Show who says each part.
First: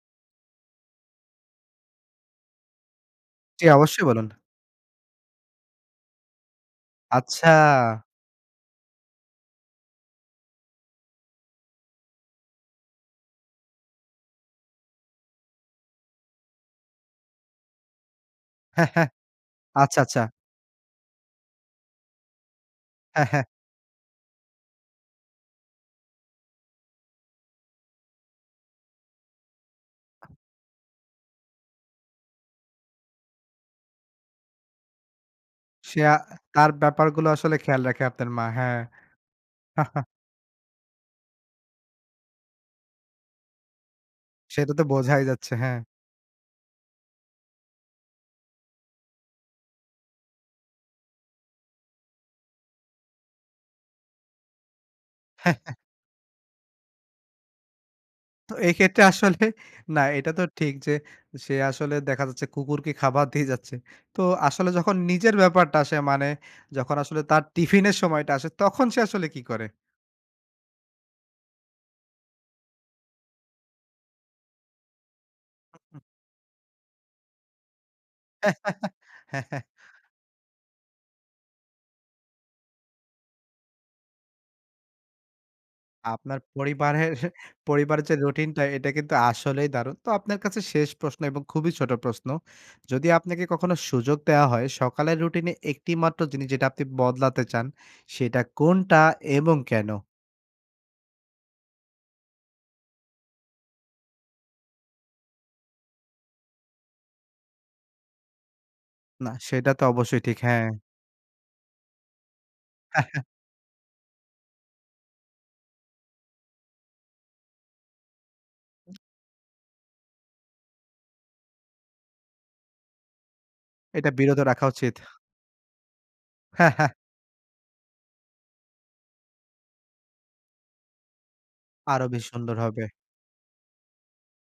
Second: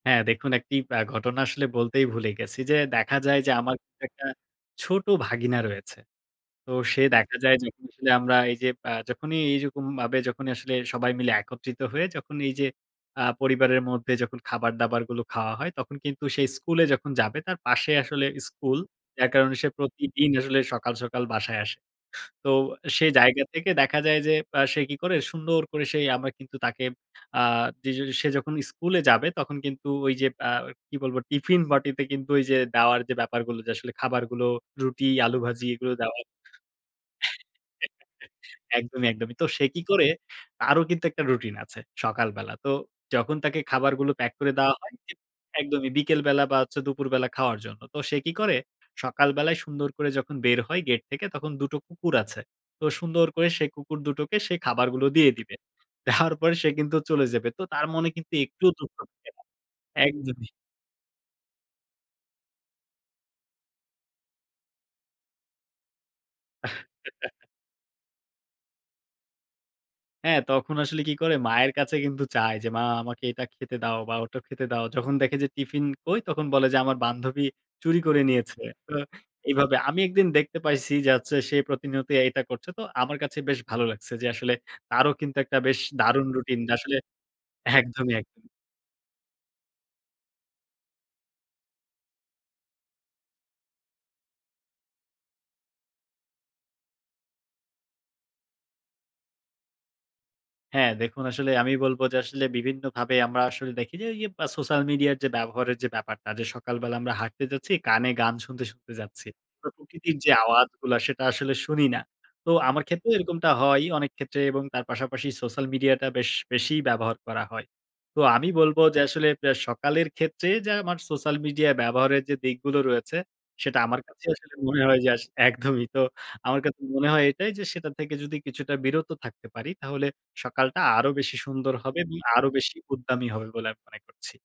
Speaker 1: হ্যাঁ, দেখুন, একটি আ ঘটনা আসলে বলতেই ভুলে গেছি। যে দেখা যায় যে
Speaker 2: জি,
Speaker 1: আমার
Speaker 2: অবশ্যই
Speaker 1: একটা
Speaker 2: বলুন।
Speaker 1: ছোট ভাগিনা রয়েছে। তো সে দেখা
Speaker 2: আচ্ছা।
Speaker 1: যায়, যখন আসলে আমরা এই যে, আ যখনই এইরকমভাবে, যখনই আসলে সবাই মিলে একত্রিত হয়ে, যখন এই যে আ পরিবারের মধ্যে যখন খাবার দাবারগুলো খাওয়া হয়, তখন কিন্তু সে স্কুলে যখন যাবে, তার পাশে আসলে স্কুল। যার কারণে সে
Speaker 2: আচ্ছ, আচ্ছা।
Speaker 1: প্রতিদিন আসলে সকাল, সকাল বাসায় আসে। তো সেই
Speaker 2: হ্যাঁ,
Speaker 1: জায়গা
Speaker 2: হ্যাঁ।
Speaker 1: থেকে দেখা যায় যে, আ সে কি করে? সুন্দর করে, সে আমরা কিন্তু তাকে আ যে সে যখন স্কুলে যাবে, তখন কিন্তু ওই যে আ কি বলবো? টিফিন বাটিতে কিন্তু ওই যে, দাওয়ার যে ব্যাপারগুলো, যে আসলে খাবারগুলো, রুটি, আলু ভাজি, এগুলো
Speaker 2: সে আ
Speaker 1: দেওয়ার
Speaker 2: তার ব্যাপার গুলো আসলে খেয়াল রাখে, আপনার মা। হ্যাঁ।
Speaker 1: একদমই, একদমই। তো সে কি করে? তারও কিন্তু একটা রুটিন আছে সকালবেলা। তো যখন তাকে খাবারগুলো প্যাক করে
Speaker 2: সেটা
Speaker 1: দেওয়া
Speaker 2: তো
Speaker 1: হয়
Speaker 2: বোঝাই যাচ্ছে, হ্যাঁ।
Speaker 1: একদমই। বিকেলবেলা বা হচ্ছে দুপুরবেলা খাওয়ার জন্য। তো সে কি করে? সকালবেলায় সুন্দর করে যখন বের হয় গেট থেকে, তখন দুটো কুকুর আছে। তো সুন্দর করে সে কুকুর দুটোকে সে খাবারগুলো দিয়ে দিবে। দেওয়ার পরে সে কিন্তু চলে যাবে। তো তার মনে কিন্তু
Speaker 2: তো
Speaker 1: একটুও
Speaker 2: এই
Speaker 1: দুঃখ
Speaker 2: ক্ষেত্রে
Speaker 1: থাকে না
Speaker 2: আসলে না, এটা তো
Speaker 1: একদমই।
Speaker 2: ঠিক যে, সে আসলে দেখা যাচ্ছে কুকুরকে খাবার দিয়ে যাচ্ছে। তো আসলে যখন নিজের ব্যাপারটা আসে, মানে যখন আসলে তার টিফিনের সময়টা আসে, তখন সে আসলে কী করে?
Speaker 1: হ্যাঁ, তখন আসলে কি করে? মায়ের কাছে কিন্তু চায় যে, "মা আমাকে এটা খেতে দাও বা ওটা খেতে দাও।" যখন দেখে যে, "টিফিন কই?" তখন বলে যে, "আমার বান্ধবী চুরি করে নিয়েছে।" তো
Speaker 2: হ্যাঁ, হ্যাঁ।
Speaker 1: এইভাবে। আমি একদিন দেখতে পাইছি যে আচ্ছা, সে প্রতিনিয়তই এটা করছে। তো আমার কাছে বেশ ভালো লাগছে যে, আসলে তারও কিন্তু একটা বেশ দারুণ
Speaker 2: আপনার
Speaker 1: রুটিন, আসলে
Speaker 2: পরিবারের, পরিবারের
Speaker 1: একদমই,
Speaker 2: যে
Speaker 1: একদমই।
Speaker 2: রুটিনটা, এটা কিন্তু আসলেই দারুণ। তো আপনার কাছে শেষ প্রশ্ন এবং খুবই ছোট প্রশ্ন। যদি আপনাকে কখনো সুযোগ দেওয়া হয়, সকালের রুটিনে একটি মাত্র জিনিস, যেটা আপনি বদলাতে চান। সেটা কোনটা এবং কেন?
Speaker 1: হ্যাঁ। দেখুন, আসলে আমি বলব যে আসলে বিভিন্নভাবে আমরা আসলে দেখি যে, ওই যে আ সোশ্যাল মিডিয়ার যে ব্যবহারের যে ব্যাপারটা, যে সকালবেলা আমরা হাঁটতে যাচ্ছি, কানে গান শুনতে, শুনতে যাচ্ছি।
Speaker 2: না, সেটা তো
Speaker 1: প্রকৃতির
Speaker 2: অবশ্যই
Speaker 1: যে
Speaker 2: ঠিক। হ্যাঁ।
Speaker 1: আওয়াজগুলা সেটা আসলে শুনি না। তো আমার ক্ষেত্রেও এরকমটা হয়ই অনেক ক্ষেত্রে এবং তার পাশাপাশি সোশ্যাল মিডিয়াটা বেশ, বেশি ব্যবহার করা হয়। তো আমি বলব যে, আসলে অ্যা সকালের ক্ষেত্রে যে আমার সোশ্যাল মিডিয়া ব্যবহারের যে দিকগুলো রয়েছে, সেটা আমার
Speaker 2: এটা
Speaker 1: কাছে
Speaker 2: বিরত
Speaker 1: আসলে
Speaker 2: রাখা
Speaker 1: মনে
Speaker 2: উচিত।
Speaker 1: হয় যে আসলে একদমই। তো আমার কাছে মনে হয় এটাই যে, সেটা থেকে যদি কিছুটা বিরত থাকতে পারি, তাহলে সকালটা আরো বেশি সুন্দর হবে
Speaker 2: আরো
Speaker 1: এবং
Speaker 2: বেশী
Speaker 1: আরো
Speaker 2: সুন্দর
Speaker 1: বেশি
Speaker 2: হবে।
Speaker 1: উদ্দামি হবে বলে আমি মনে করছি।